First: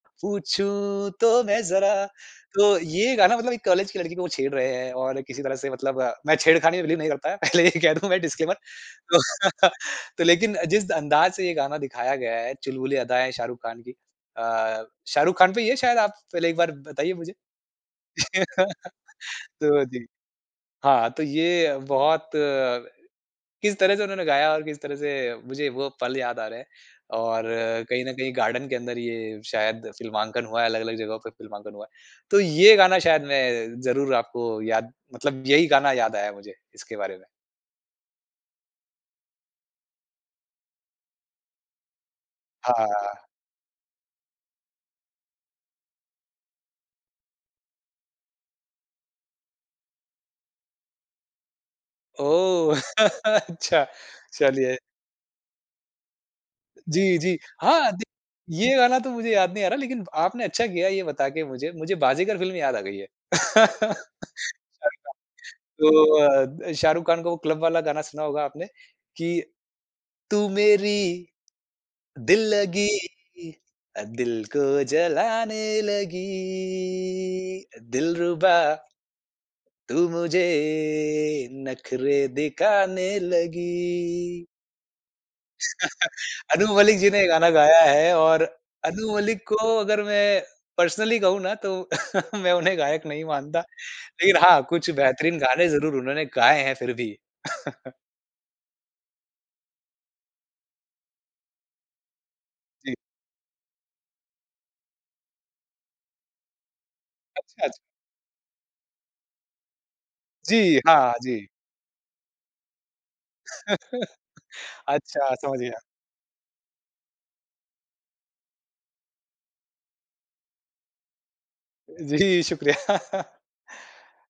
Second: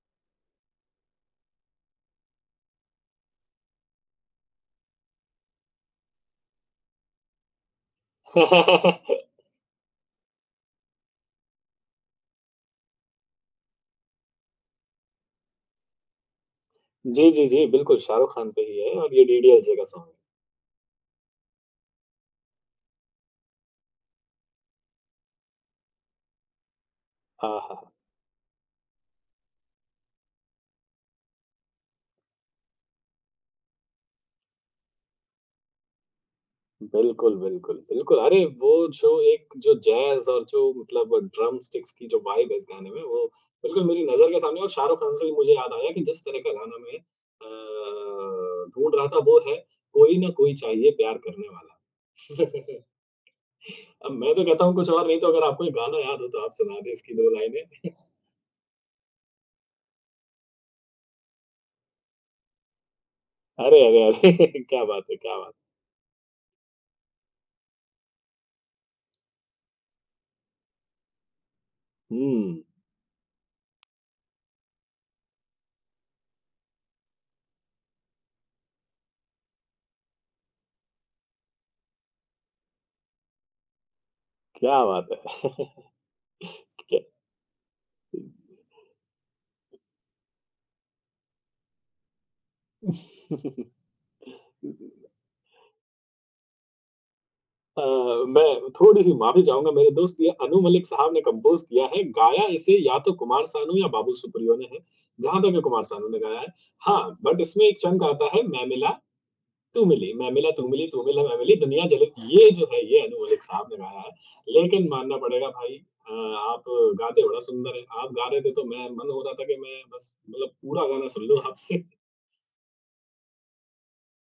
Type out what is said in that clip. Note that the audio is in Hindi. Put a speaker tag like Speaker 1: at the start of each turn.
Speaker 1: "पूछूँ तो मैं ज़रा।" तो ये गाना मतलब एक कॉलेज की लड़की को वो छेड़ रहे हैं और किसी तरह से मतलब अ, मैं छेड़खानी बिलीव नहीं रखता। पहले ये कह दूँ मैं डिस्क्लेमर। तो लेकिन जिस अंदाज़ से ये गाना दिखाया गया है, चुलबुली अदाएँ शाहरुख़ खान की। अ, शाहरुख़ खान पे ये शायद आप पहले एक बार बताइए
Speaker 2: जी,
Speaker 1: मुझे।
Speaker 2: जी, जी, बिल्कुल शाहरुख़ खान पे ही है। और ये डीडीएलजे का
Speaker 1: तो जी।
Speaker 2: सॉन्ग है।
Speaker 1: हाँ, तो ये बहुत किस तरह से उन्होंने गाया और किस तरह से मुझे वो पल याद आ रहे हैं। और
Speaker 2: हाँ, हाँ।
Speaker 1: कहीं न कहीं गार्डन के अंदर ये शायद फ़िल्मांकन हुआ है, अलग-अलग जगहों पर फिल्मांकन हुआ है। तो ये गाना शायद मैं ज़रूर आपको याद मतलब यही गाना याद आया मुझे, इसके बारे में।
Speaker 2: बिल्कुल, बिल्कुल, बिल्कुल। अरे वो जो एक जो जैज़ और जो मतलब ड्रम स्टिक्स की जो वाइब है इस
Speaker 1: हाँ, हाँ,
Speaker 2: गाने
Speaker 1: हाँ,
Speaker 2: में, वो
Speaker 1: हाँ।
Speaker 2: बिल्कुल मेरी नज़र के सामने है। और शाहरुख़ खान से भी मुझे याद आया कि जिस तरह का गाना मैं अ, ढूँढ़ रहा था, वो है कोई ना कोई चाहिए प्यार करने वाला।
Speaker 1: ओह! अच्छा
Speaker 2: अब मैं तो कहता हूँ,
Speaker 1: चलिए।
Speaker 2: कुछ और नहीं, तो अगर आपको ये गाना याद हो तो आप सुना दें इसकी
Speaker 1: जी,
Speaker 2: 2
Speaker 1: जी।
Speaker 2: लाइनें।
Speaker 1: हाँ, दि ये गाना तो मुझे याद नहीं आ रहा, लेकिन आपने अच्छा किया ये बता के मुझे। मुझे "बाज़ीगर" फ़िल्म याद आ गई है।
Speaker 2: अरे, अरे,
Speaker 1: [unintelligible]
Speaker 2: अरे क्या बात है, क्या बात।
Speaker 1: तो अ, द शाहरुख़ खान का वो क्लब वाला गाना सुना होगा आपने कि "तू मेरी दिल
Speaker 2: हुँ।
Speaker 1: लगी, दिल को जलाने लगी। दिलरुबा" "तू मुझे नखरे दिखाने लगी।"
Speaker 2: क्या बात है।
Speaker 1: अनु मलिक
Speaker 2: क्या
Speaker 1: जी ने ये गाना गाया है। और
Speaker 2: [unintelligible]
Speaker 1: अनु मलिक को अगर मैं पर्सनली कहूँ ना, तो मैं उन्हें गायक नहीं मानता। लेकिन हाँ, कुछ बेहतरीन गाने ज़रूर उन्होंने गाए हैं फिर भी।
Speaker 2: हाँ, हाँ। मैं थोड़ी-सी माफ़ी चाहूँगा, मेरे दोस्त। ये अनु मलिक साहब ने कंपोज़ किया है गाया है इसे
Speaker 1: जी।
Speaker 2: या तो कुमार सानू या बाबूल सुप्रियो ने है। जहाँ तक है, कुमार सानू ने गाया है। हाँ, बट
Speaker 1: अच्छा,
Speaker 2: इसमें
Speaker 1: अच्छ
Speaker 2: एक चंक आता है, "मैं मिला तू मिली, मैं मिला तू
Speaker 1: जी,
Speaker 2: मिली, तू
Speaker 1: हाँ,
Speaker 2: मिला मैं
Speaker 1: जी।
Speaker 2: मिली, दुनिया जले।" ये जो है, ये अनु मलिक साहब ने गाया है। लेकिन मानना
Speaker 1: अच्छा,
Speaker 2: पड़ेगा
Speaker 1: समझ
Speaker 2: भाई,
Speaker 1: गया।
Speaker 2: अ, आप गाते बड़ा सुंदर हैं। आप गा रहे थे, तो मेरा मन हो रहा था कि मैं बस मतलब पूरा गाना सुन लूँ आपसे।
Speaker 1: जी, शुक्रिया।